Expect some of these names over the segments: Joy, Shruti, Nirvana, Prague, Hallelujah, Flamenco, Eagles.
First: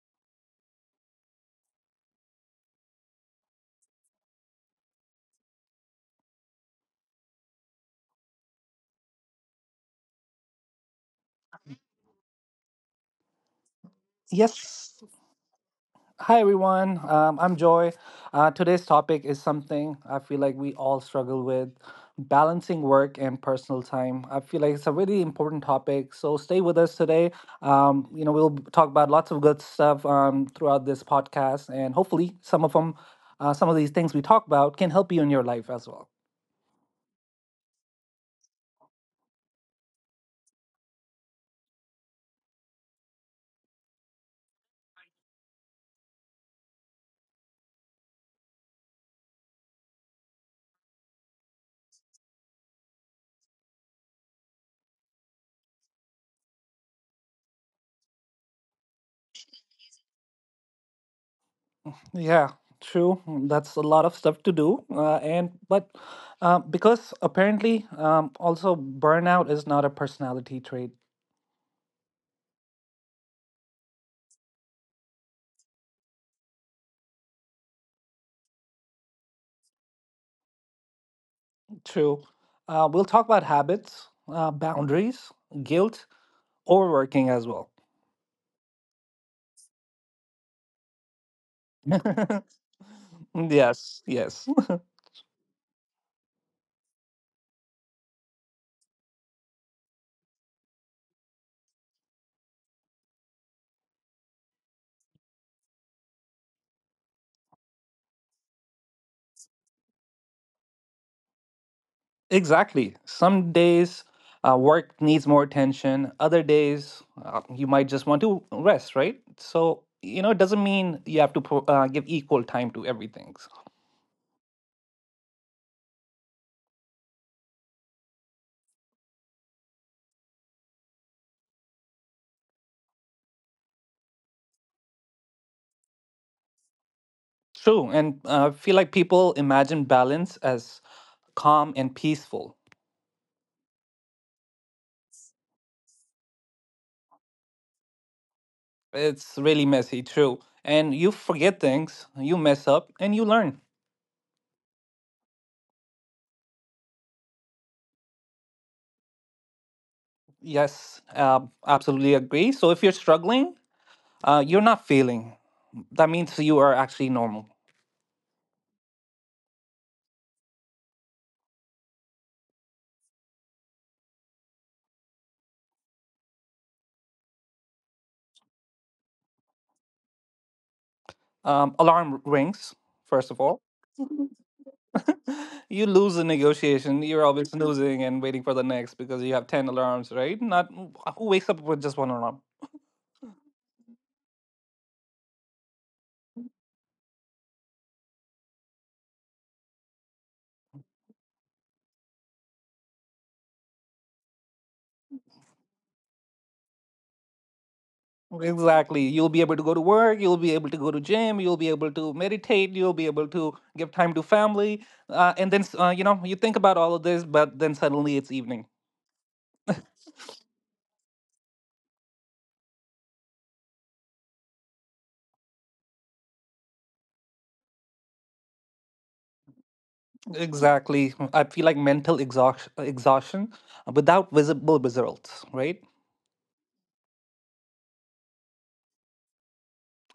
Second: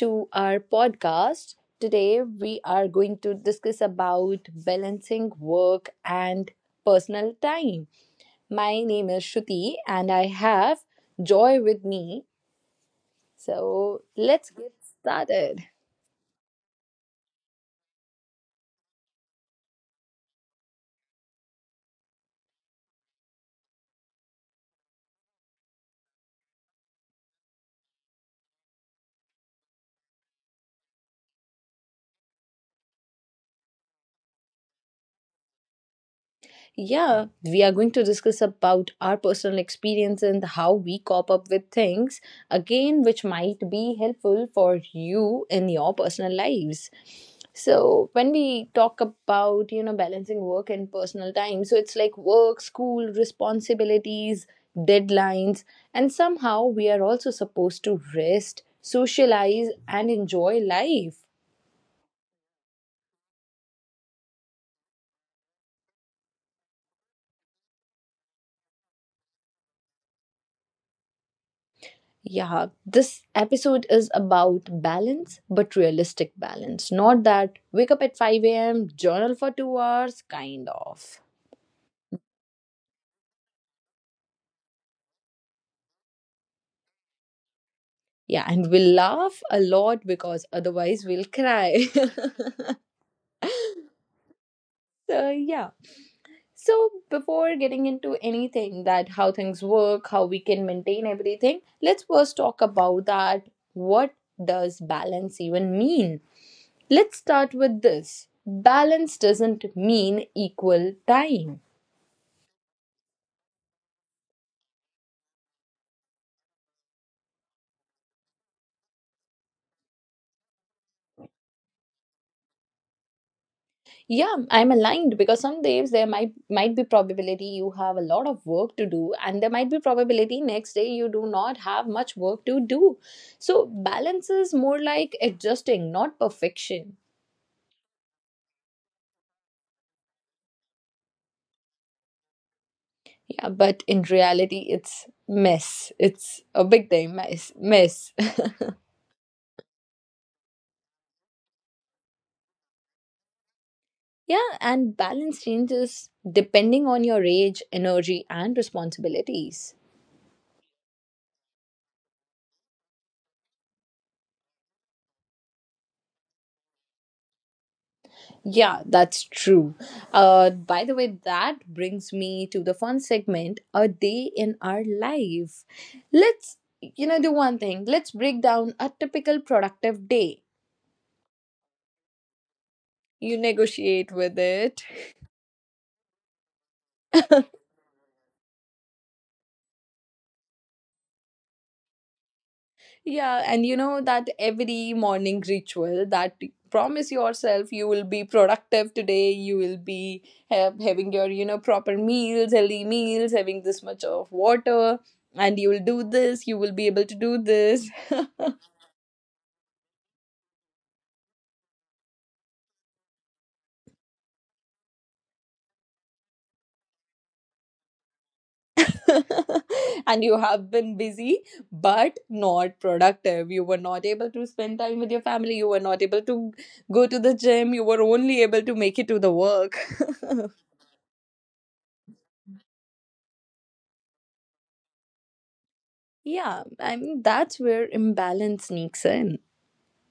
to our podcast. Today, we are going to discuss about balancing work and personal time. My name is Shruti, and I have Joy with me. So, let's get Yes. started. Hi, everyone. I'm Joy. Today's topic is something I feel like we all struggle with balancing work and personal time. I feel like it's a really important topic. So stay with us today. We'll talk about lots of good stuff throughout this podcast, and hopefully, some of these things we talk about can help you in your life as well. Yeah, we are going to discuss about our personal experience and how we cope up with things again, which might be helpful for you in your personal lives. So, when we talk about balancing work and personal time, so it's like work, school, responsibilities, deadlines, and somehow we are also supposed to rest, socialize, and enjoy life. Yeah, true. That's a lot of stuff to do. And but because apparently also burnout is not a personality trait. Yeah, this episode is about balance, but realistic balance. Not that wake up at 5 a.m., journal for 2 hours, kind of. True. We'll talk about habits, boundaries, guilt, overworking as well. Yeah, and we'll laugh a lot because otherwise we'll cry. Yes, yes. So, yeah. So, before getting into anything that how things work, how we can maintain everything, let's first talk about that. What does balance even mean? Let's start with this. Balance doesn't mean equal time. Exactly. Some days work needs more attention. Other days you might just want to rest, right? So, you know, it doesn't mean you have to give equal time to everything. Yeah, I'm aligned because some days there might be probability you have a lot of work to do, and there might be probability next day you do not have much work to do. So balance is more like adjusting, not perfection. True. And I feel like people imagine balance as calm and peaceful. Yeah, but in reality it's mess. It's a big time mess. Mess. It's really messy, true. And you forget things, you mess up, and you learn. Yeah, and balance changes depending on your age, energy and responsibilities. Yes, absolutely agree. So if you're struggling, you're not failing. That means you are actually normal. Yeah, that's true. By the way, that brings me to the fun segment: a day in our life. Let's, do one thing. Let's break down a typical productive day. Alarm rings, first of You all. negotiate with it. You lose the negotiation. You're always snoozing and waiting for the next because you have 10 alarms, right? Not who wakes up with just one alarm. Yeah, and you know that every morning ritual that promise yourself you will be productive today, you will be have, having your, proper meals, healthy meals, having this much of water, and you will do this, you will be able to do this. Exactly. You'll be able to go to work, you'll be able to go to gym, you'll be able to meditate, you'll be able to give time to family. And then, you think about all of this, but then suddenly it's evening. And you have been busy but not productive. You were not able to spend time with your family, you were not able to go to the gym, you were only able to make it to the work. Exactly. I feel like mental exhaustion without visible results, right? Yeah, I mean, that's where imbalance sneaks in.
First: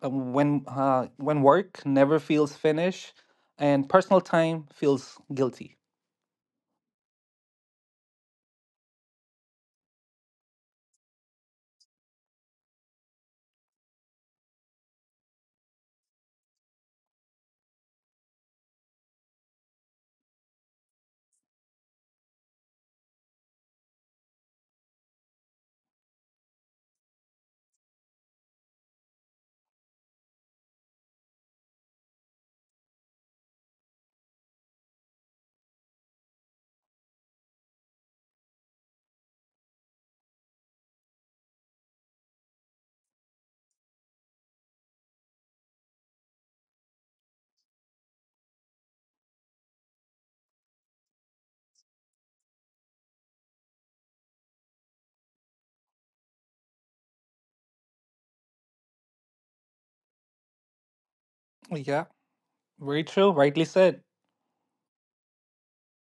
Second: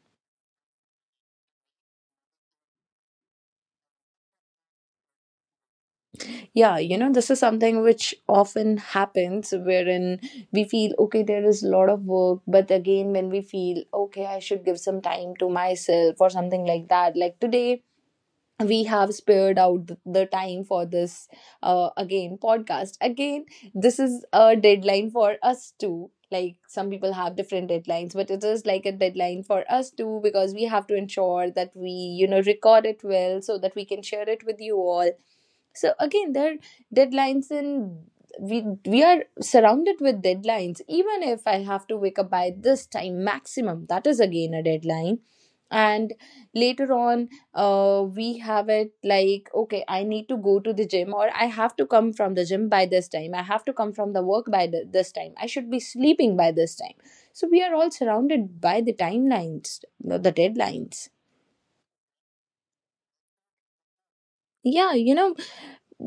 When work never feels finished and personal time feels guilty. Yeah, this is something which often happens wherein we feel, okay, there is a lot of work, but again, when we feel, okay, I should give some time to myself or something like that. Like today, we have spared out the time for this again podcast again. This is a deadline for us too. Like, some people have different deadlines, but it is like a deadline for us too because we have to ensure that we record it well so that we can share it with you all. So again, there are deadlines, and we are surrounded with deadlines. Even if I have to wake up by this time maximum, that is again a deadline. And later on, we have it like, okay, I need to go to the gym, or I have to come from the gym by this time, I have to come from the work by this time, I should be sleeping by this time. So we are all surrounded by the timelines, the deadlines. Yeah, very true. Rightly said. Yeah,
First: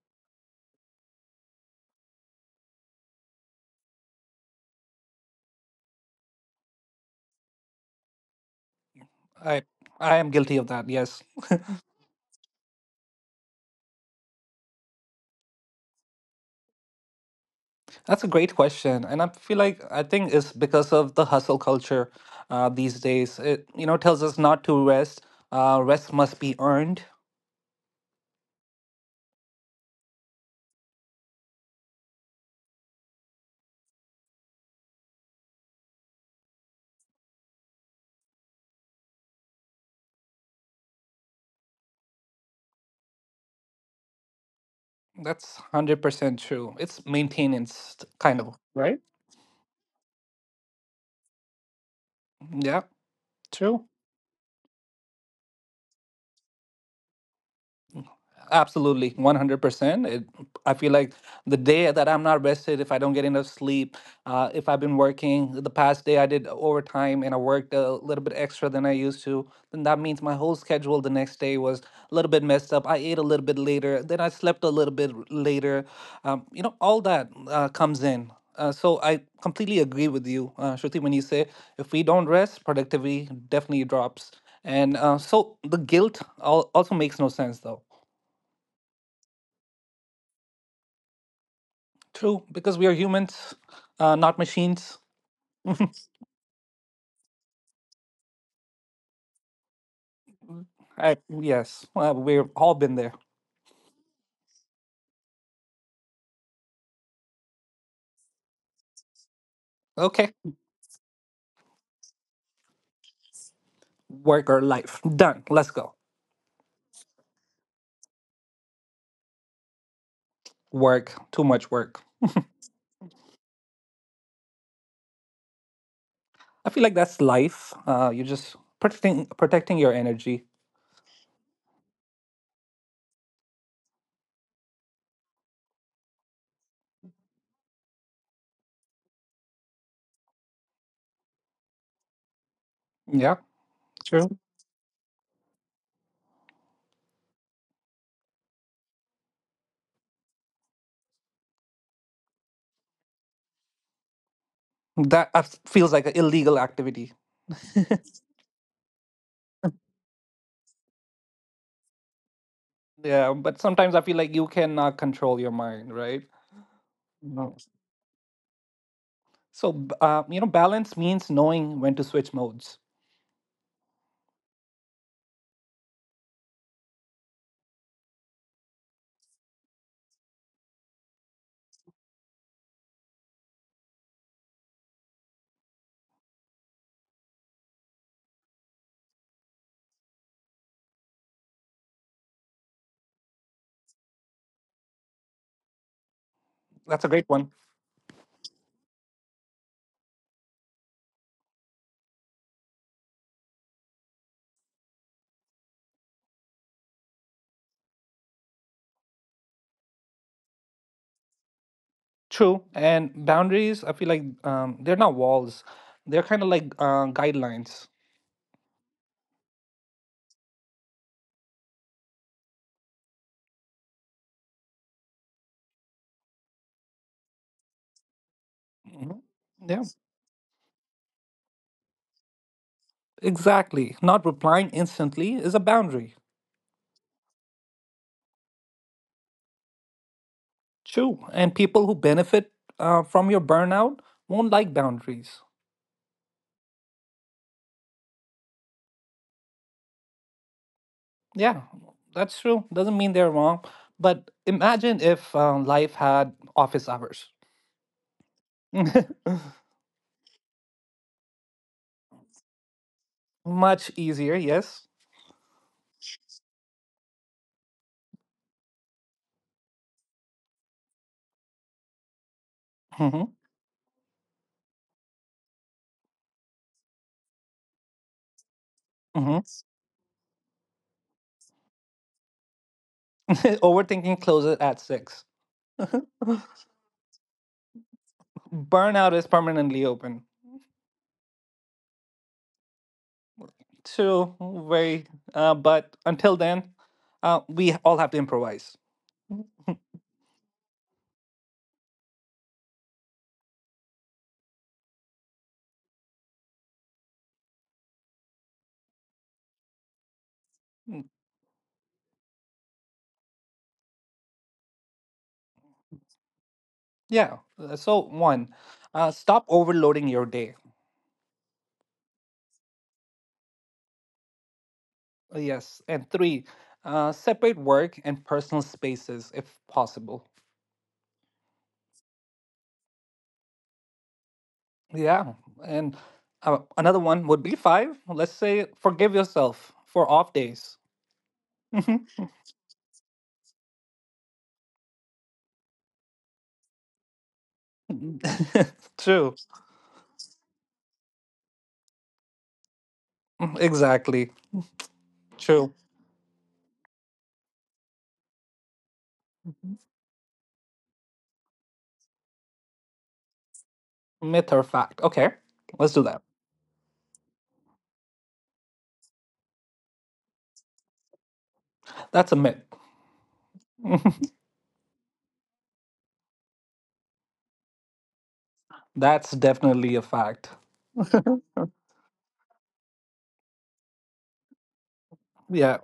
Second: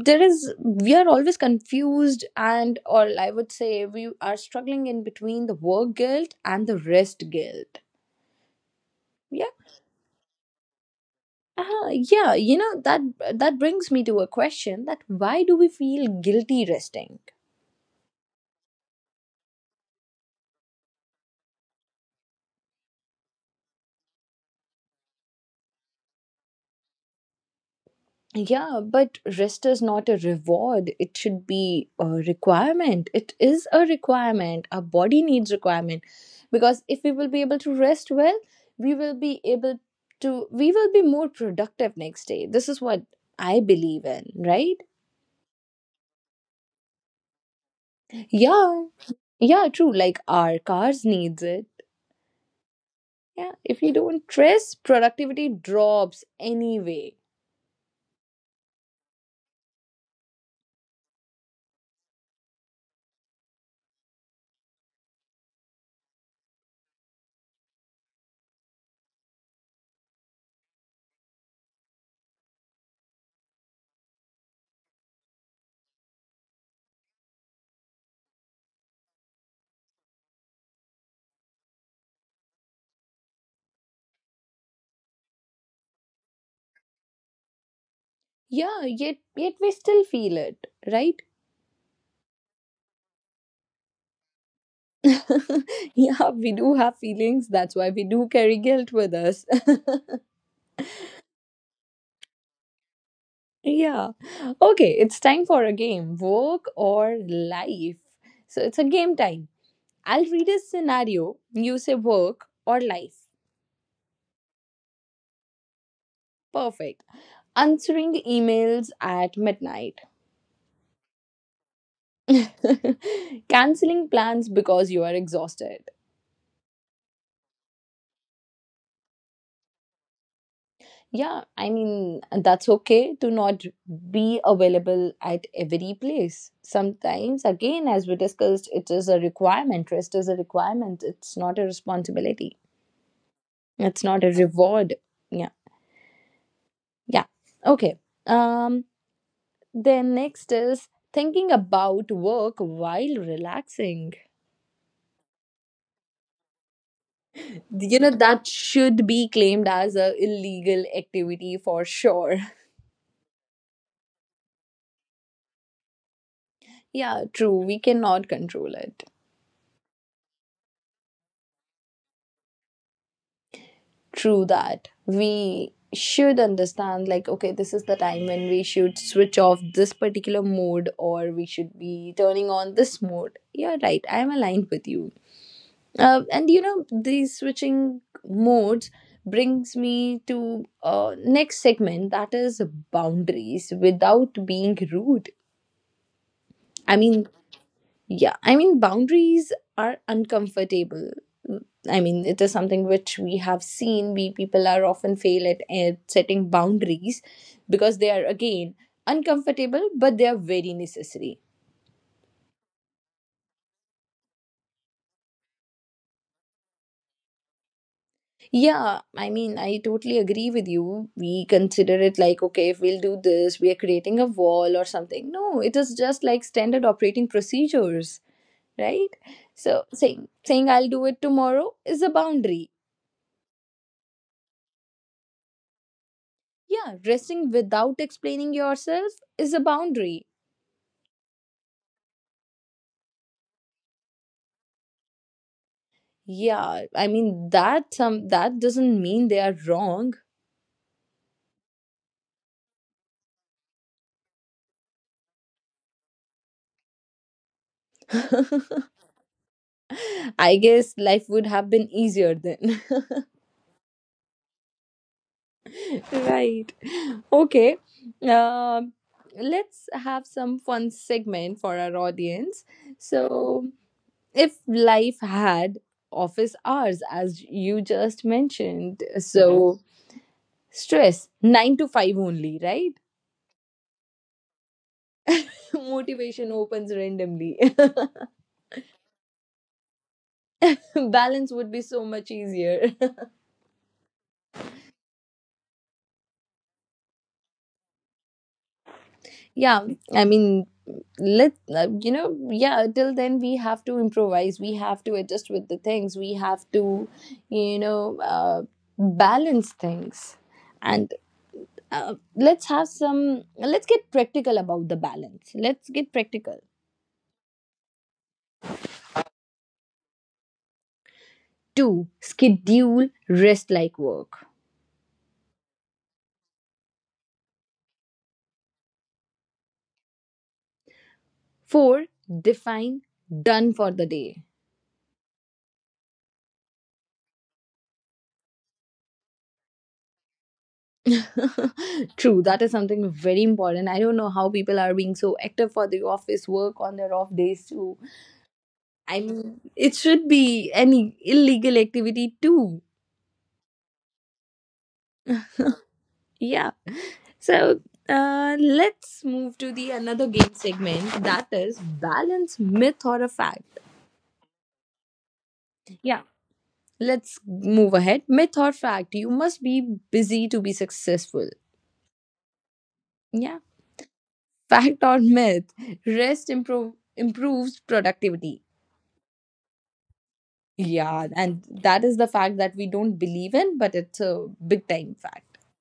there is, we are always confused and, or I would say, we are struggling in between the work guilt and the rest guilt. Yeah. I I am guilty of that. Yes. Yeah, that brings me to a question: that why do we feel guilty resting? That's a great question. And I feel like I think it's because of the hustle culture these days. It tells us not to rest. Rest must be earned. Yeah, but rest is not a reward. It should be a requirement. It is a requirement. Our body needs requirement, because if we will be able to rest well, we will be able we will be more productive next day. This is what I believe in, right? That's 100% true. It's maintenance kind of. Yeah. Yeah, true. Like our cars needs it. Yeah. Yeah, if you don't rest, productivity drops anyway. Absolutely, 100%. I feel like the day that I'm not rested, if I don't get enough sleep, if I've been working the past day, I did overtime and I worked a little bit extra than I used to, then that means my whole schedule the next day was a little bit messed up. I ate a little bit later, then I slept a little bit later. All that comes in. So I completely agree with you, Shruti, when you say if we don't rest, productivity definitely drops. And so the guilt also makes no sense, though. Yeah, yet we still feel it, right? True, because we are humans, not machines. Yeah, we do have feelings. That's why we do carry guilt with us. Yes, we've all been there. Yeah. Okay, it's time for a game: work or life. So it's a game time. I'll Okay, read a scenario. You say work or life. work or life. Done. Let's go. Perfect. Answering emails at midnight. Work. Too much work. Canceling plans because you are exhausted. I feel like that's life. You're just protecting your energy. Yeah, I mean, that's okay to not be available at every place. Sometimes, again, as we discussed, it is a requirement. Rest is a requirement, it's not a responsibility, Yeah, it's not true. a reward. Yeah, yeah. Okay. Um, then next is thinking about work while relaxing. That feels like an illegal activity. You know that should be claimed as a illegal activity for sure. Yeah, but sometimes I feel like you cannot control your mind, right? Yeah, No. true. We cannot control it. So, balance means knowing when to switch modes. True that. We should understand, like, okay, this is the time when we should switch off this particular mode, or we should be turning on this mode. You're right. I'm aligned with you. And these switching modes brings me to next segment, that is boundaries without being rude. I That's a great mean, one. yeah, I mean, boundaries are uncomfortable. I mean, it is something which we have seen. We people are often fail at setting boundaries because they are again uncomfortable, but they are very necessary. True, and boundaries, I feel like they're not walls. They're kind of like guidelines. Yeah, I mean, I totally agree with you. We consider it like, okay, if we'll do this, we are creating a wall or something. No, it is just like standard operating procedures, right? Mhm. Yeah, So saying I'll do it tomorrow is a boundary. exactly. Not replying instantly is a boundary. Yeah, resting without explaining yourself is a boundary. True, and people who benefit from your burnout won't like boundaries. Yeah, I mean that some that doesn't mean they are wrong. Yeah, that's true. Doesn't mean they're wrong, but imagine if life had office hours. I guess life would have been easier then. Much easier, yes. Right. Okay. Um let's have some fun segment for our audience. Hmm. So, if life had office hours as you just mentioned, Hmm. so stress 9 to 5 only, right? Overthinking closes at six. Motivation opens randomly. Burnout is permanently open. Balance would be so much easier. True, very. But until then, we all have to improvise. Yeah, I mean, let yeah, till then we have to improvise, we have to adjust with the things, we have to you know uh, balance things. Mm. And let's have some let's get practical about the balance. Let's get practical. Yeah. So one, stop overloading your day. 2, schedule rest like work. Yes, and three, separate work and personal spaces if possible. 4, define done for the day. Yeah, and another one would be five. Let's say forgive yourself for off days. True, that is something very important. I don't know how people are being so active for the office work on their off days too. I True. mean, it should be any illegal activity too. Mm. Exactly. True. Yeah. So, let's move to the another game segment, that is balance myth or a fact. Myth or fact? Okay, let's do that. Yeah. Let's move ahead. Myth or fact? You must be busy to be successful. That's a myth. Yeah. Fact or myth? Rest improves productivity. That's definitely a fact. Yeah, and that is the fact that we don't believe in, but it's a big time fact. Yeah,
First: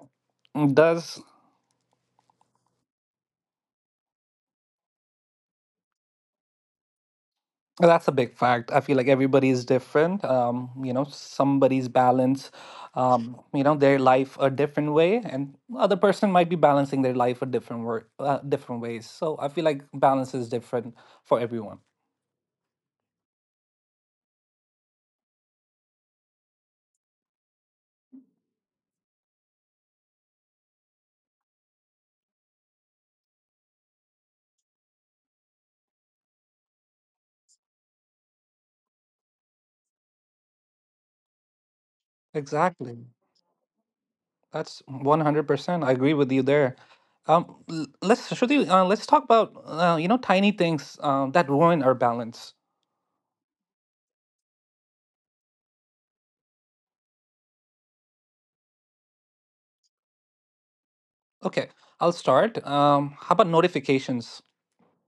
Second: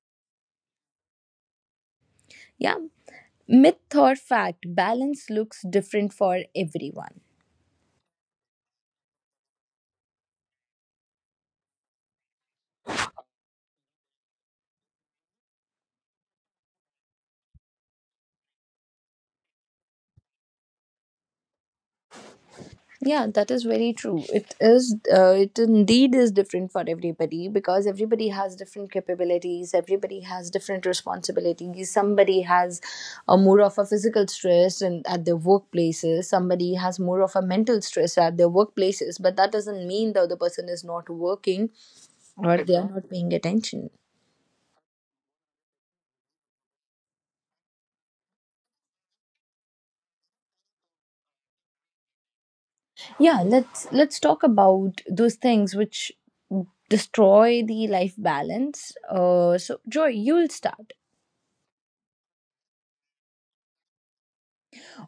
does Yeah. Myth or fact, balance looks different for everyone. that's a big fact. I feel like everybody is different. Somebody's balance, their life a different way, and other person might be balancing their life a different different ways. So I feel like balance is different for everyone. Yeah, that is very true. It indeed is different for everybody because everybody has different capabilities, everybody has different responsibilities. Somebody has a more of a physical stress and at their workplaces, somebody has more of a mental stress at their workplaces, but that doesn't mean the other person is not working or they are Exactly. not paying attention. That's 100%. I agree with you there. L- let's Shruti, let's talk about tiny things that ruin our balance. Yeah, let's talk about those things which destroy the life balance. So Joy, you'll start. Okay, I'll start. How about notifications?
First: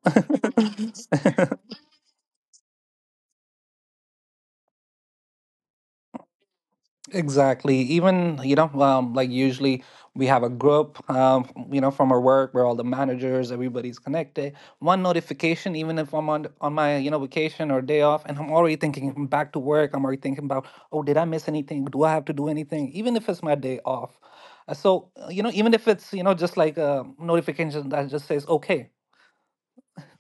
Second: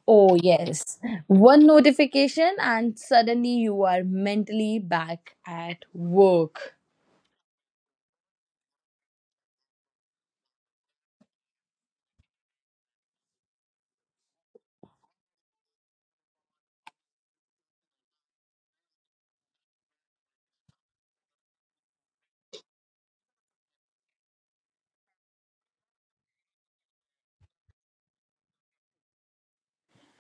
Oh yes, one notification and suddenly you are mentally back at work. Exactly. Even, like usually we have a group, from our work where all the managers, everybody's connected. One notification, even if I'm on my, vacation or day off, and I'm already thinking I'm back to work. I'm already thinking about, oh, did I miss anything? Do I have to do anything? Even if it's my day off. So, even if it's, just like a notification that just says, okay.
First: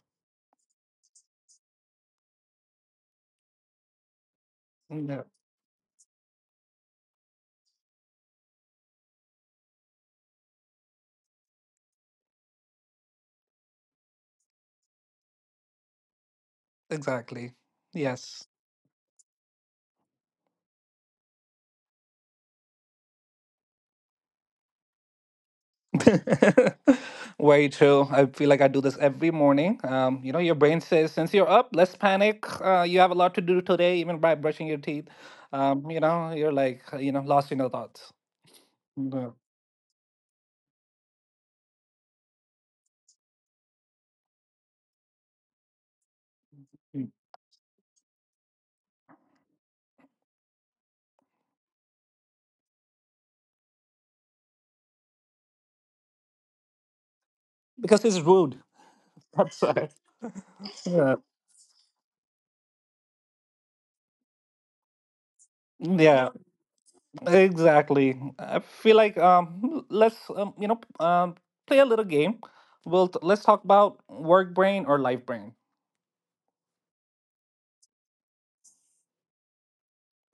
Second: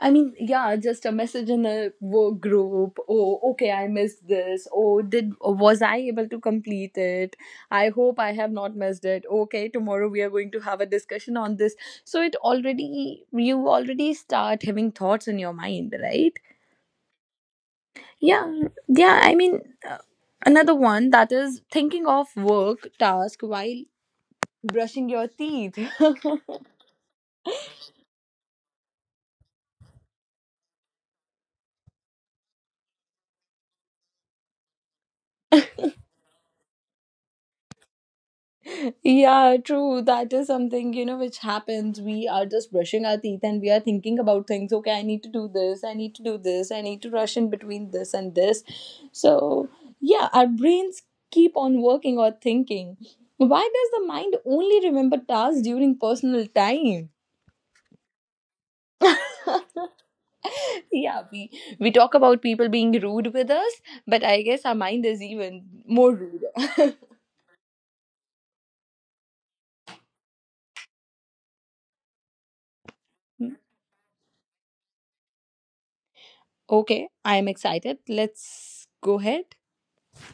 I mean, yeah, just a message in a work group. Oh, okay, I missed this. Oh, Yeah. did was I able to complete it? I hope I have not missed it. Okay, tomorrow we are going to have a discussion on this. So it already you already start having thoughts in your mind, right? Exactly. Yeah, Yes. yeah. I mean, uh, another one, that is thinking of work task while brushing your teeth. Very true. I feel like I do this every morning. Your brain says, since you're up, let's panic. You have a lot to do today, even by brushing your teeth. You're like, lost in your thoughts. Yeah. Yeah, true. That is something, which happens. We are just brushing our teeth and we are thinking about things. Okay, I need to do this, I need to do this, I need to rush in between this and this. So, yeah, our brains keep on working or thinking. Why does the mind only remember tasks during personal time? Because it's rude. That's why. Yeah, Yeah, we talk about people being rude with us, but I guess our mind is even more yeah, rude. exactly. I feel like let's play a little game. Let's talk about work brain or life brain. Okay, I am excited. Let's go ahead.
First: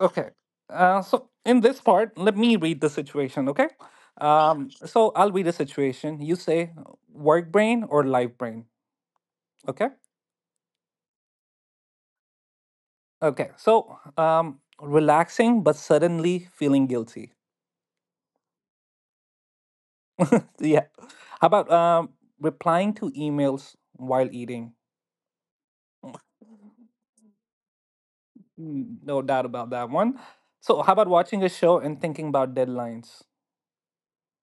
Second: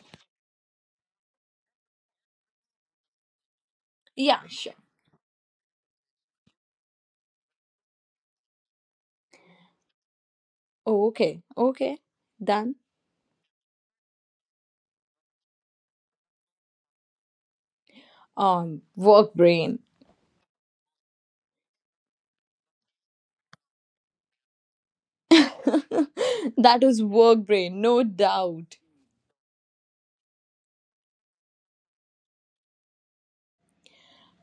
Okay. So in this part, let me read the situation, okay? Yeah, Um, sure. so I'll read the situation. You say work brain or life brain, okay? Oh, okay, okay, done. Okay. So relaxing but suddenly feeling guilty. Work brain. Yeah. How about replying to emails while eating? That is work brain, no doubt. Mm, no doubt about that one. So how about watching a show and thinking about deadlines?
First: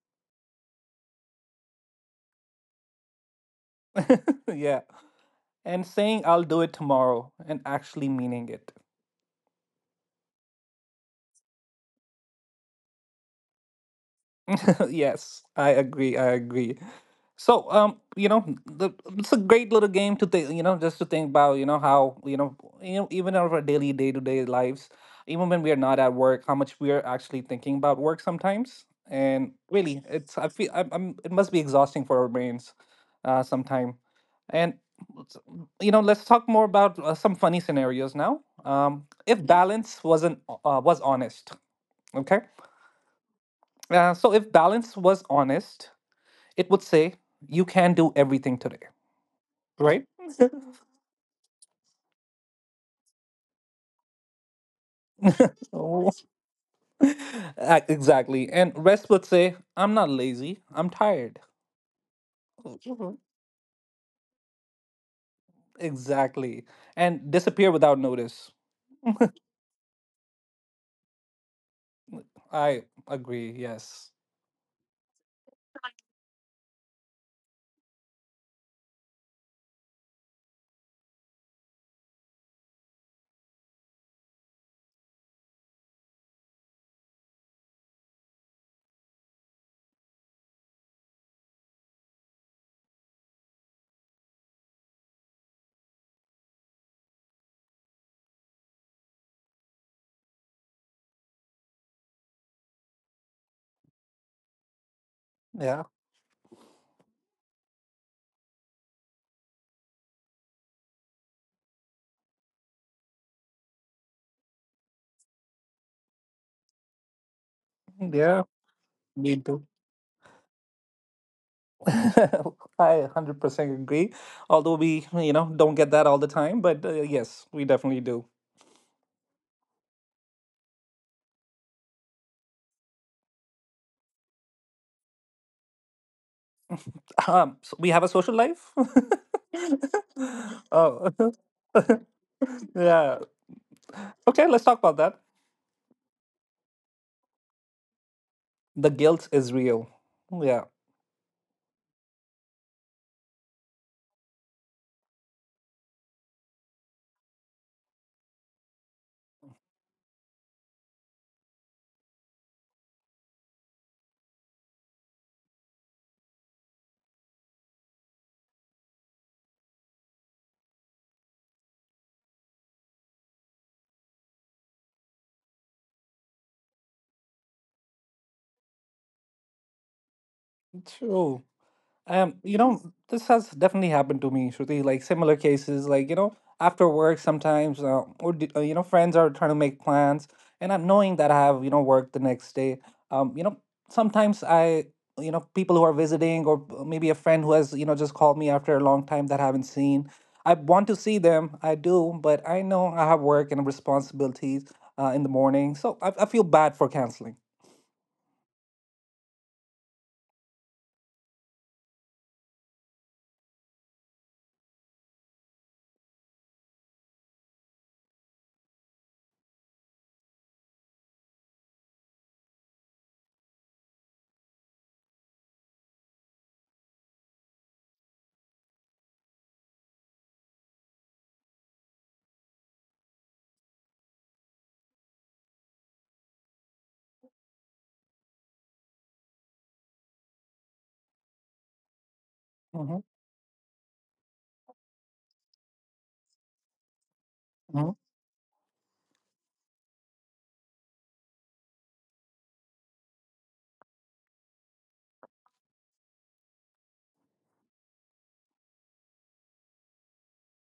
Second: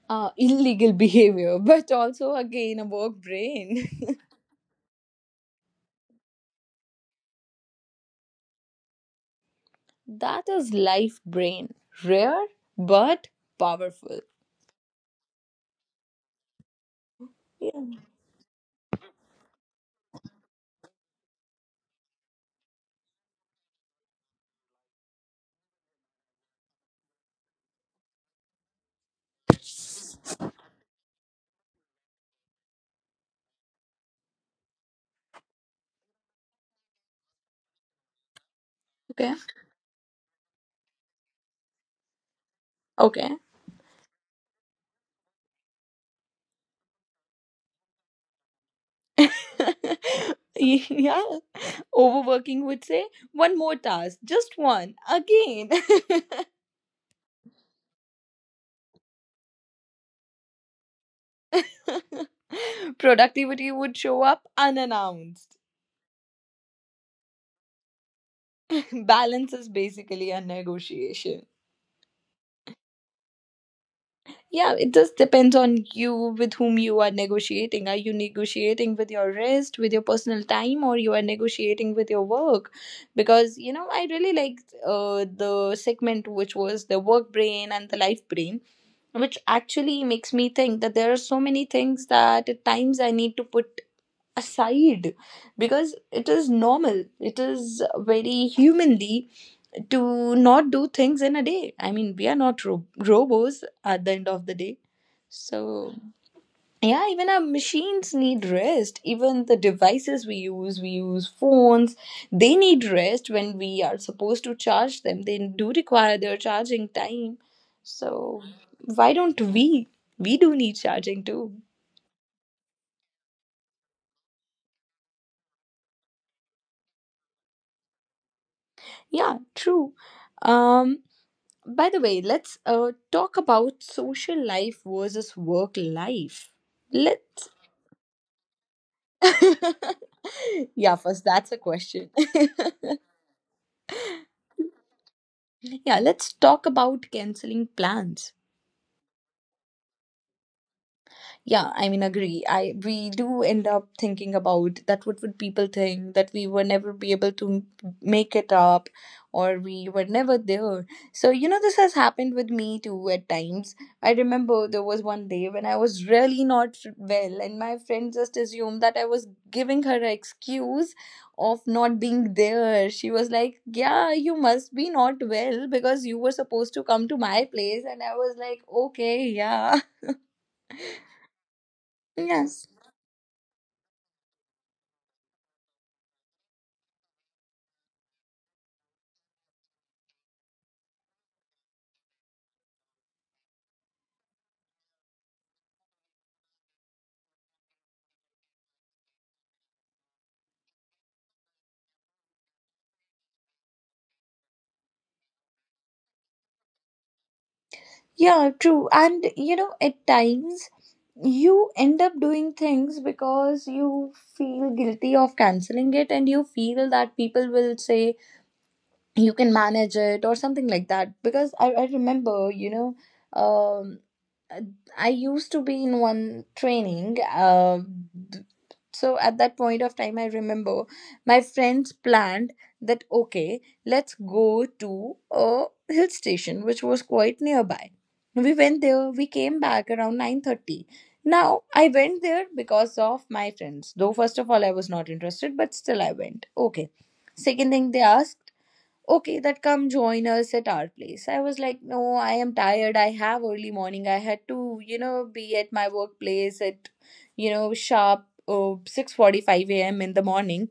Illegal behavior, but also again a work brain. Yeah. And saying I'll do it tomorrow and actually meaning it. That is life brain. Rare but powerful. Yes, I agree. I agree. So, Yeah. It's a great little game to think, just to think about, how, even out of our daily day to day lives, even when we are not at work, how much we are actually thinking about work sometimes. And really, it's, I feel, I'm it must be exhausting for our brains, sometime. And, let's- let's talk more about some funny scenarios now. Okay. If balance wasn't, was honest, okay? Okay. So if balance was honest, it would say you can do everything today, right. Yeah. Overworking would say one more task, just one, again. Oh. Exactly, and rest would say, I'm not lazy, I'm tired. Mhm. Productivity would show up unannounced. Exactly, and disappear without notice. Balance is basically a negotiation. I agree, yes. Yeah, it just depends on you with whom you are negotiating. Are you negotiating with your rest, with your personal time, or you are negotiating with your work? Because I really liked the segment, which was the work brain and the life brain, which actually makes me think that there are so many things that at times I need to put aside, because it is normal, it is very humanly to not do things in a day. I mean, we are not robots at the end of the day, Yeah, so yeah, even our machines need rest. Even the devices we use, we use phones, they need rest. When we are supposed to charge them, they do require their charging time, so yeah, why me don't too. we, do need charging too. I 100% agree, although we don't get that all the time, but yes, we definitely do. Yeah, true. um By the way, let's talk about social life versus work life. Let's. So we have a social life? yeah, Oh. first, that's a question. Yeah. Okay, let's talk about that. yeah, let's talk about canceling plans. The guilt is real. Yeah, Yeah, I mean, agree. I we do end up thinking about that. What would people think, that we were never be able to make it up, or we were never there? So this has happened with me too at times. I remember there was one day when I was really not well, and my friend just assumed that I was giving her an excuse of not being there. She was like, "Yeah, you must be not well because you were supposed to come to my place," and I was like, "Okay, yeah, true. Um, you yes." know, this has definitely happened to me, Shruti. Like similar cases, like after work sometimes, or d- you know, friends are trying to make plans, and I'm knowing that I have work the next day. Um, you know, sometimes people who are visiting, or maybe a friend who has just called me after a long time that I haven't seen. I want to see them, I do, but I know I have work and responsibilities in the morning, so I feel bad for canceling. Yeah, true. And you know, at times you end up doing things because you feel guilty of canceling it, and you feel that people will say you can manage it or something like that. Because I remember, um I used to be in one training. Th- so at that point of time, I remember my friends planned that, okay, let's go to a hill station which was quite nearby. We went there. We came back around 9:30. Now I went there Mm-hmm. because of my friends. Though first of all, I was not interested, but still I went. Okay. Second Mm-hmm. thing, they asked, okay, that come join us at our place. I was like, no, I am tired, I have early morning, I had to, you know, be at my workplace at, you know, sharp 6:45 a.m. in the morning.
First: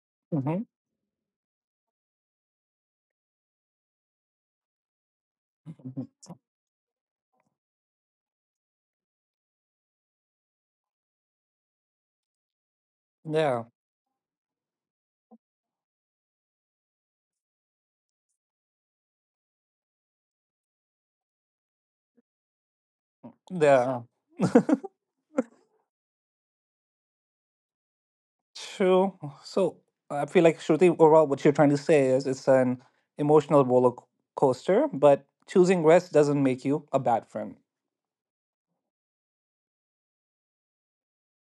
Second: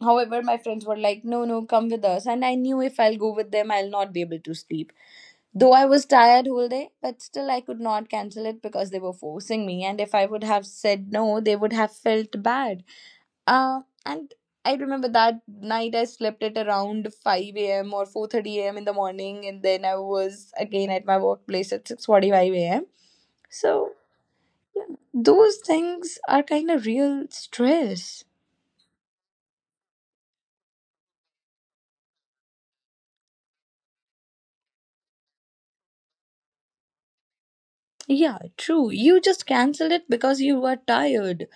However, my Mm-hmm. friends were like, no, no, come with us, and I knew if I'll go with them, I'll not be able to sleep. Though I was tired whole day, but still I could not cancel it because they were forcing me, and if I would have said no, they would have felt bad. Yeah, And I remember that night I slept at around 5 a.m. or 4:30 a.m. in the morning, and then I was again at my workplace at 6:45 a.m. So yeah, yeah, those things are kind of real stress. true. So I feel like Shruti, overall, what you're trying to say is it's an emotional roller coaster, but choosing rest doesn't make you a bad friend. Yeah, true. You just cancel it because you were tired.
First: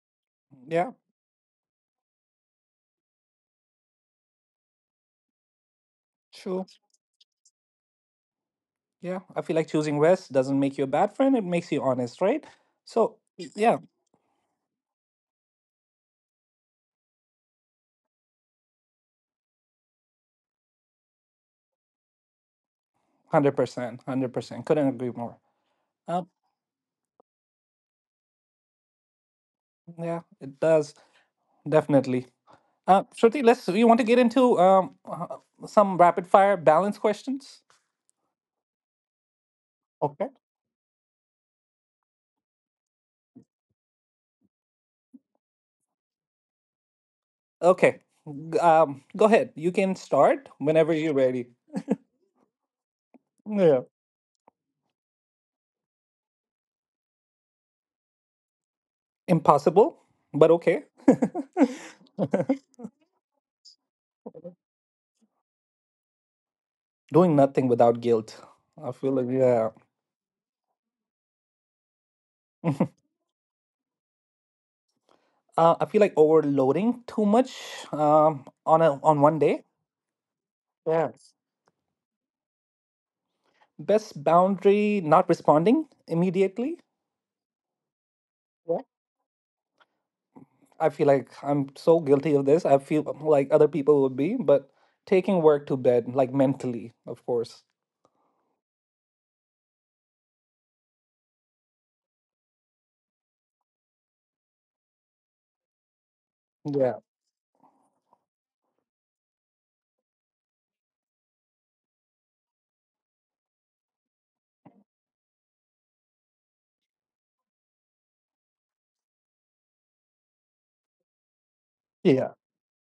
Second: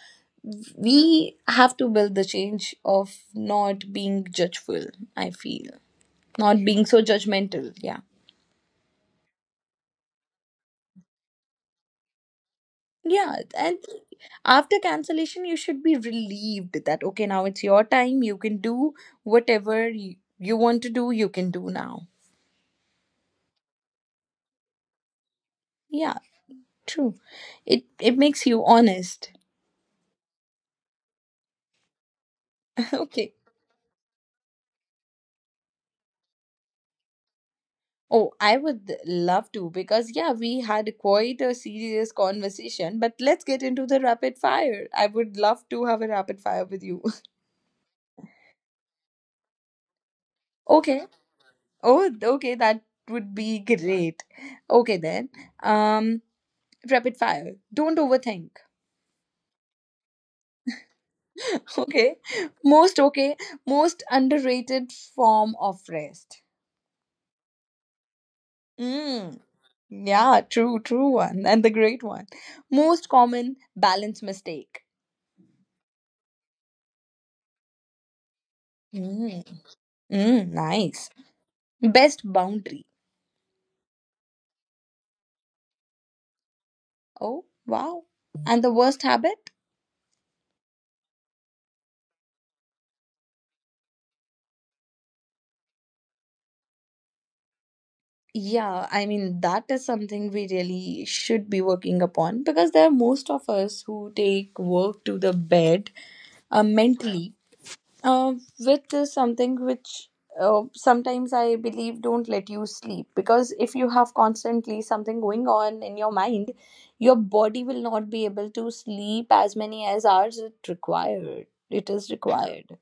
Yeah, We have to build the change of not being judgeful, I feel. Not true. being so judgmental. Yeah. Yeah, I feel like choosing rest doesn't make you a bad friend. It makes you honest, right? So Yeah, yeah, and after cancellation, you should be relieved that, okay, now it's your time. You can do whatever you want to do. You can do now. 100%, 100%. Couldn't agree more. Yeah, Um, true. It makes you honest. yeah, it does definitely. Okay. Shruti, let's. You want to get into some rapid fire balance questions? Oh, I would love to, because yeah, we had quite a serious conversation. But let's get into the rapid fire. I would love to have a rapid fire with you. Okay. Go ahead. You can start whenever okay. you're ready. Oh, okay. That would be Yeah. great. Okay then. Um, rapid fire. Don't overthink. Impossible, but okay. Okay. most okay most underrated form of rest. Doing nothing without guilt. I feel like Mm, yeah. yeah, true, true one, and the great one. Most common balance mistake. I feel like overloading too much on one Mm. day. Mm, nice. Yes. Best boundary? Best boundary not responding immediately. Oh, wow. And the Yeah. worst habit? I feel like I'm so guilty of this. I feel like other people would be, but taking work to bed, like mentally, of course. Yeah, I mean, that is something we really should be working upon, because there are most of us who take work to the bed, mentally. Uh, Width is something which, sometimes I believe, don't let you sleep, because if you have constantly something going on in your mind, your body will not be able to sleep as many as hours it required. It is Yeah. required.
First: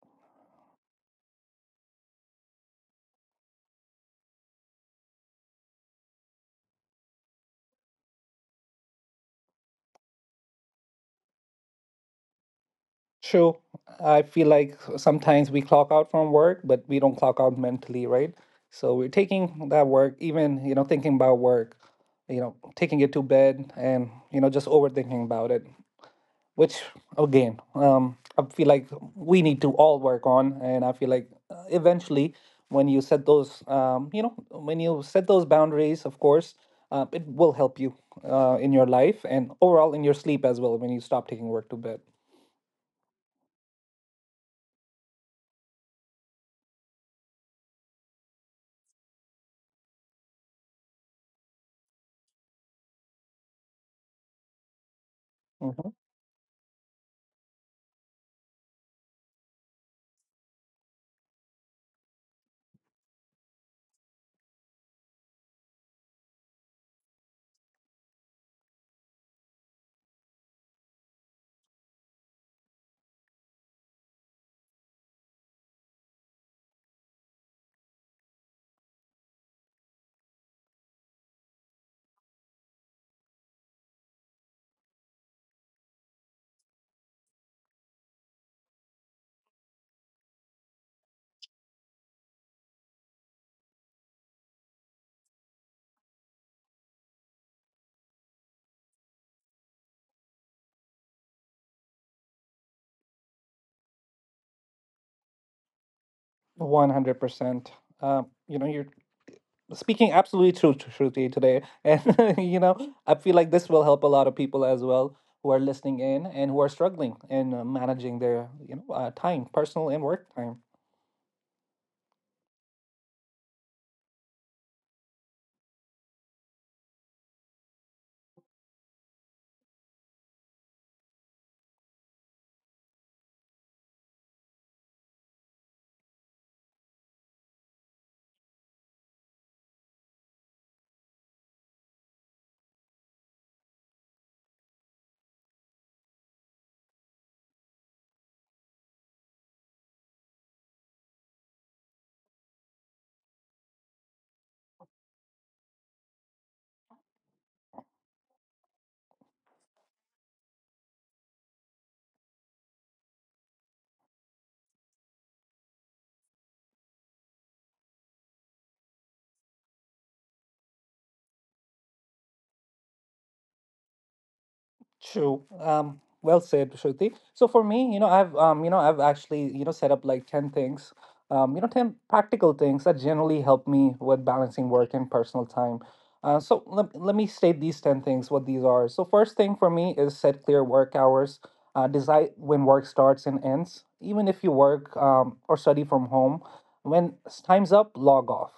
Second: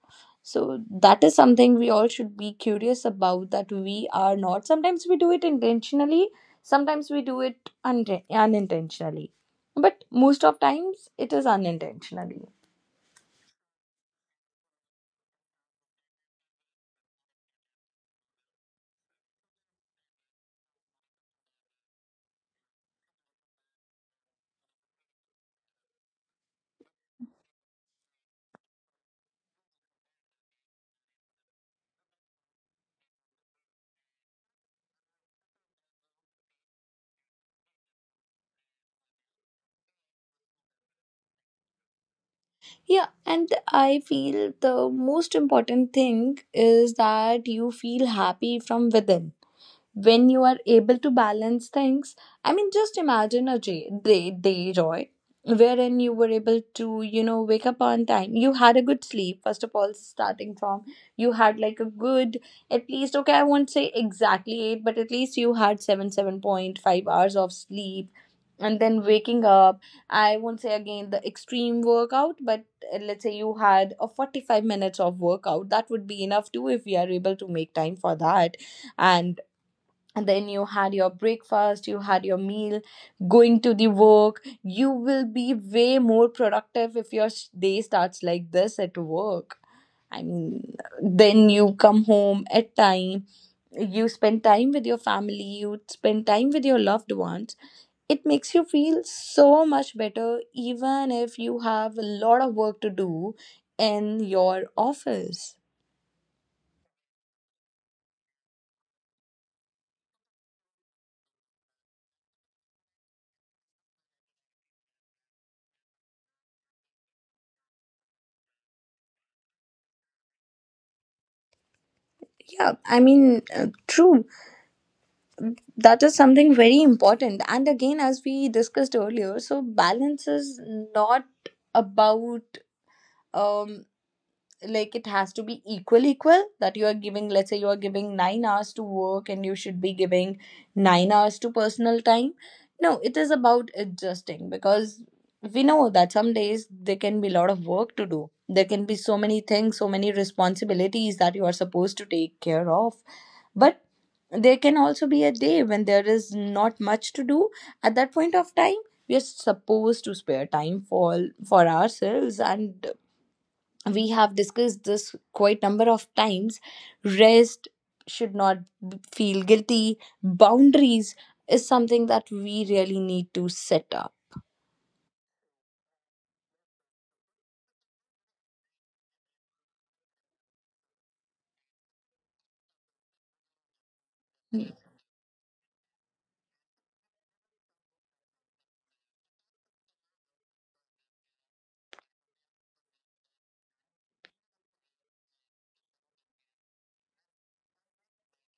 So that is something we all should be curious about, that we are not. Sometimes we do it intentionally, sometimes we do it unintentionally. But most of times it is unintentionally. True. I feel like sometimes we clock out from work, but we don't clock out mentally, right? So we're taking that work, even, thinking about work, taking it to bed and, just overthinking about it, which again, I feel like we need to all work on. And I feel like eventually when you set those, when you set those boundaries, of course, it will help you in your life and overall in your sleep as well when you stop taking work to bed. Yeah, and I feel the most important thing is that you feel happy from within when you are able to balance things. I mean, just imagine a day, roy, Mhm. wherein you were able to, you know, wake up on time, you had a good sleep. First of all, starting from, you had like a good, at least, okay, I won't say exactly 8, but at least you had 7 7.5 hours of sleep, and then waking up. I won't say again the extreme workout, but let's say you had a 45 minutes of workout, that would be enough too, if we are able to make time for that. And then you had your breakfast, you had your meal, going to the work. You will be way more productive if your day starts like this at work, I mean. Then you come home at time, you spend time with your family, you spend time with your loved ones. It makes you feel so much better, even if you have a lot of work to do in your office. 100%. You're speaking absolutely true, Shruti, today, and you know, I feel like this will help a lot of people as well who are listening in and who are struggling in managing their, you know, time, personal and work time. Yeah, I mean, true, that is something very important. And again, as we discussed earlier, so balance is not about, um like it has to be equal equal, that you are giving, let's say you are giving 9 hours to work, and you should be giving 9 hours to personal time. No, it is about adjusting, because we know that some days there can be a lot of work to do, there can be so many things, so many responsibilities that you are supposed to take care of. But there can also be a day when there is not much to do. At that point of time, we are supposed to spare time for ourselves, and we have discussed this quite number of times. Rest should not feel guilty. Boundaries is something that we really need to set up. True. Well said, Shruti. So for me, you know, I've actually, you know, set up like 10 things. You know, 10 practical things that generally help me with balancing work and personal time. So let me state these 10 things, what these are. So first thing for me is set clear work hours. Decide when work starts and ends. Even if you work or study from home, when time's up, log off.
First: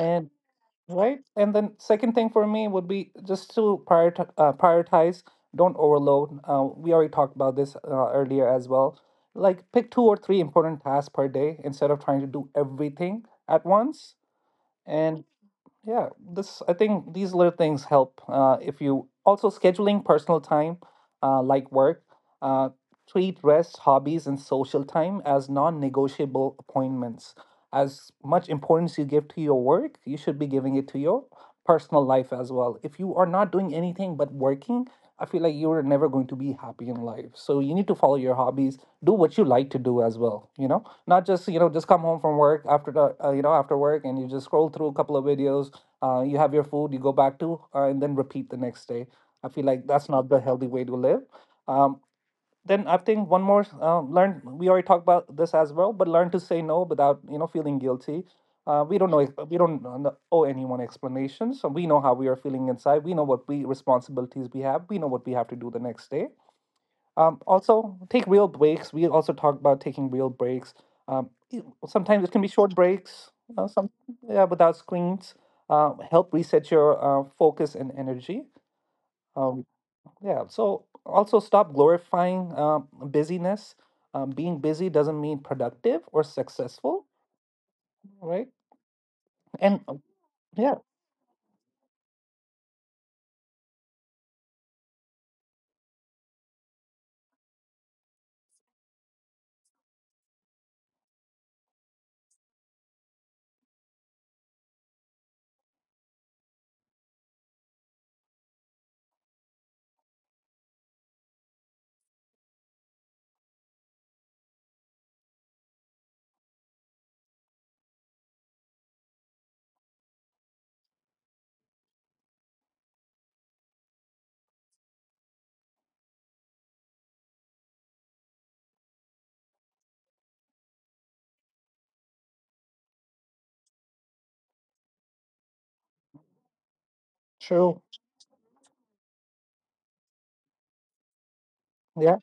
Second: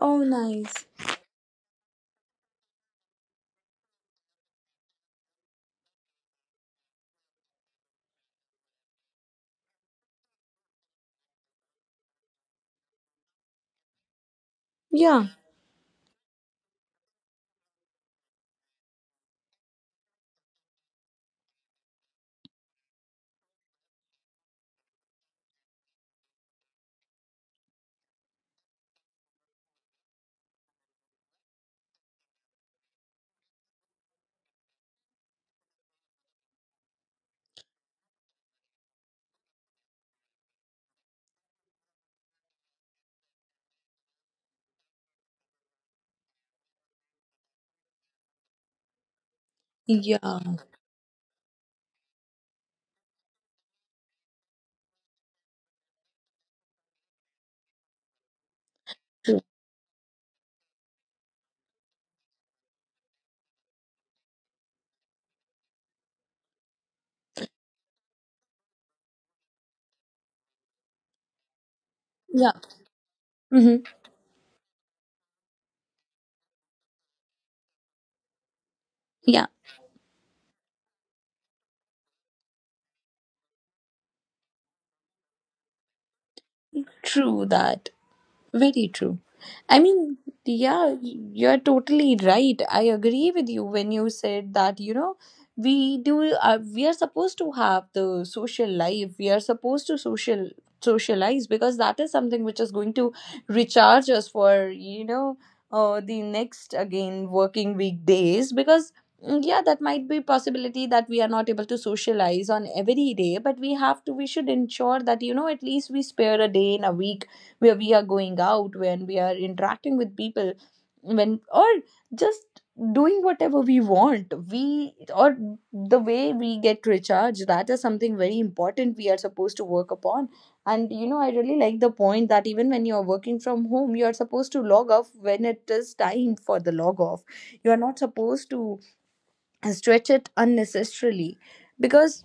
Oh, nice. right. And then second thing for me would be just to prioritize, don't overload. We already talked about this earlier as well. Like pick two or three important tasks per day instead of trying to do everything at once. And Yeah. yeah, this I think these little things help. If you also scheduling personal time, uh, like work, uh, treat rest, hobbies, and social time as non-negotiable appointments. As much importance you give to your work, you should be giving it to your personal life as well. If you are not doing anything but working, I feel like you're never going to be happy in life. So you need to follow your hobbies, do what you like to do as well. You know, not just you know just come home from work after the you know after work and you just scroll through a couple of videos. You have your food, you go back to, and then repeat the next day. I feel like that's not Yeah, the healthy way to live. Um, then I think one more learn. We already talked about this as well, but learn to say no without you know feeling guilty. We don't know. true. We don't owe anyone explanations. So we know how we are feeling inside. We know what we responsibilities we have. We know what we have to do the next day. Also, take real breaks. We also talked about taking real breaks. Um, y- Sometimes it can be Yeah. short breaks. Hmm. Some Yeah, without screens. Help reset your focus and energy. Yeah, Um, yeah, so also stop glorifying busyness. Being busy doesn't mean productive or successful, true that. right? Very true. I And mean, yeah, yeah, you're totally right. I agree with you when you said that, you know, we are supposed to have the social life. We are supposed to socialize, because that is something which is going to recharge us for, you know, the next again working weekdays. Because mm, yeah, that might be possibility that we are not able to socialize on every day, but we have to we should ensure that, you know, at least we spare a day in a week where we are going out, when we are interacting with people, when or just doing whatever we want, we or the way we get recharged. That is something very important, we are supposed to work upon. And you know, I really like the point that even when you are working from home, you are supposed to log off when it is time for the log off. You are true. not supposed to stretch it unnecessarily, Yeah. because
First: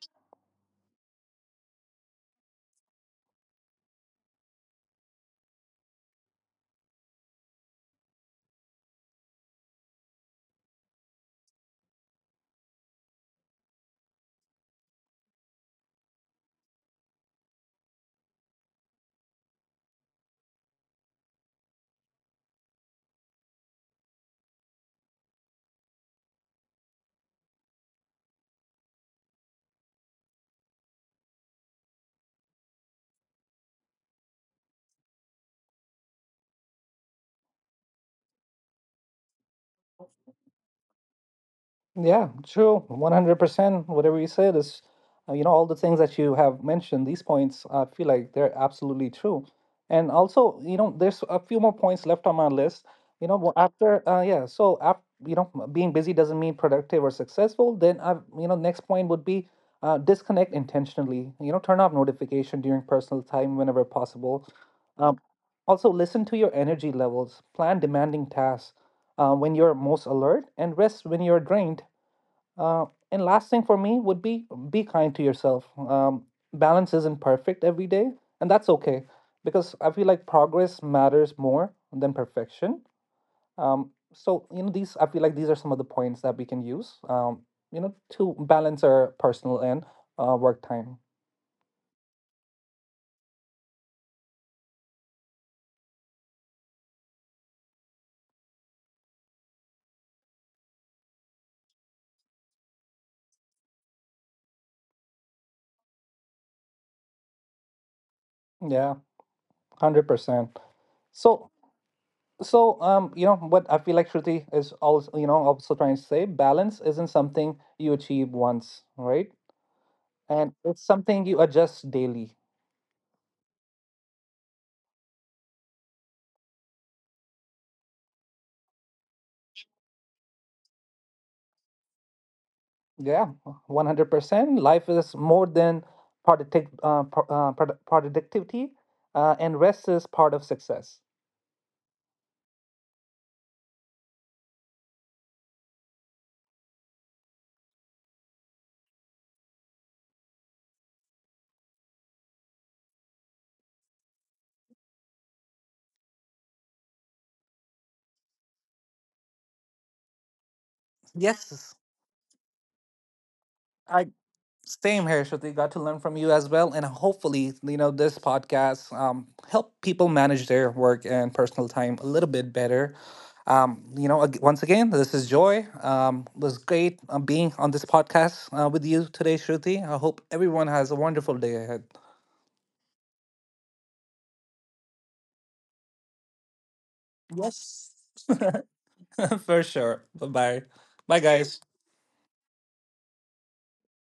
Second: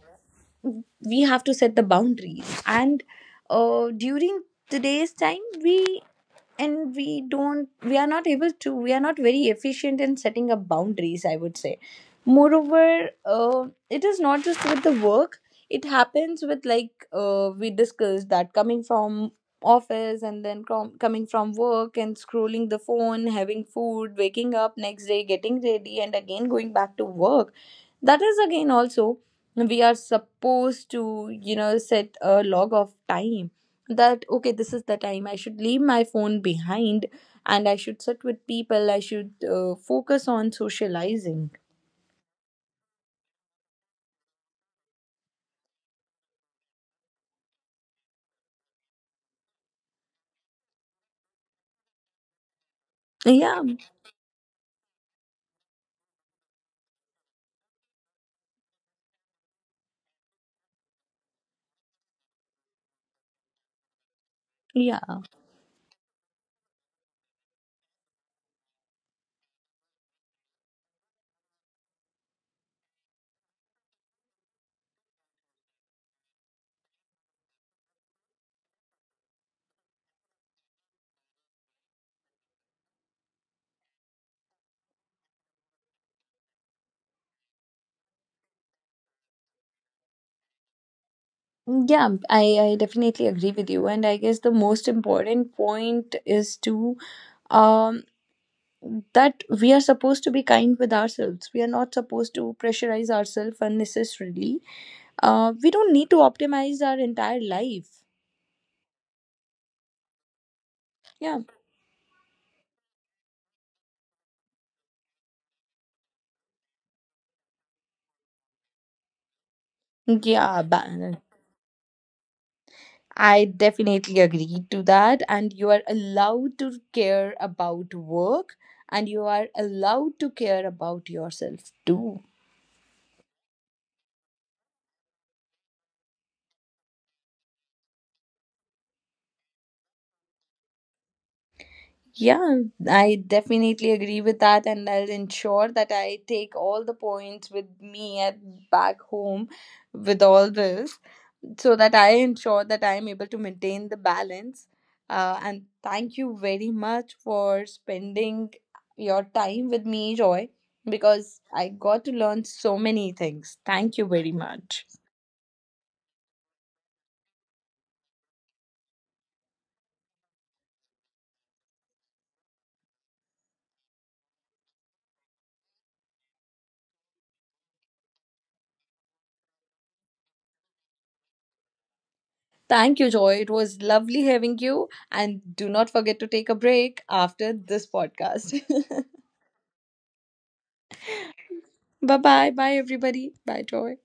we have to set the boundaries. And during today's time, we are not very efficient in setting up boundaries, I would say. Moreover, uh, it is not just with the work, it happens with, like, we discussed that coming from office, and then coming from work, and scrolling the phone, having food, waking up next day, getting ready, and again going back to work. That is again also, we are supposed to, you know, set a log of time that, okay, this is the time I should leave my phone behind, and I should sit with people, I should focus on socializing. Yeah, true. 100%. Whatever you said is, you know, all the things that you have mentioned, these points, I feel like they're absolutely true. And also, you know, there's a few more points left on my list. You know, Yeah, yeah, so after, you know, being busy doesn't mean productive or successful. Then I, you know, next point would be disconnect intentionally. You know, turn off notification during personal time whenever possible. yeah, Um, also, listen to your energy levels, plan demanding tasks when you're most alert, and rest when you're drained. Uh, and last thing for me would be kind to yourself. Balance isn't perfect every day, and that's okay because I feel like progress matters more than perfection. So you know these I feel like these are some of the points that we can use. You know, to balance our personal and work time. yeah. I definitely agree with you, and I guess the most important point is to, um that we are supposed to be kind with ourselves, we are not supposed to pressurize ourselves unnecessarily. We don't need to optimize our entire life. Yeah, 100%. Yeah. So so you know what I feel like Shruti is also you know also trying to say balance isn't something you achieve once, right? And Yeah, it's something you adjust daily. I definitely agree to that. And you are allowed to care about work, and you are allowed to care about yourself too. Yeah, 100%. Life is more than productivity, and rest is part of success. Yeah, I definitely agree with that, and I'll ensure that I take all the points with me at back home with all this, so that I ensure that I am able to maintain the balance. And thank you very much for spending your time with me, Joy, because I Yes, got to learn so many things. Thank I you very much. same here, Shruti. Got to learn from you as well, and hopefully, you know, this podcast help people manage their work and personal time a little bit better. Once again, this is Joy. It was great being on this podcast with you today, Shruti. I hope everyone has a wonderful day ahead. Thank you, Joy. It was lovely having you. And do not forget to take a break after this Yes. podcast. For sure. Bye bye. Bye, guys. Bye bye. Bye, everybody. Bye, Joy.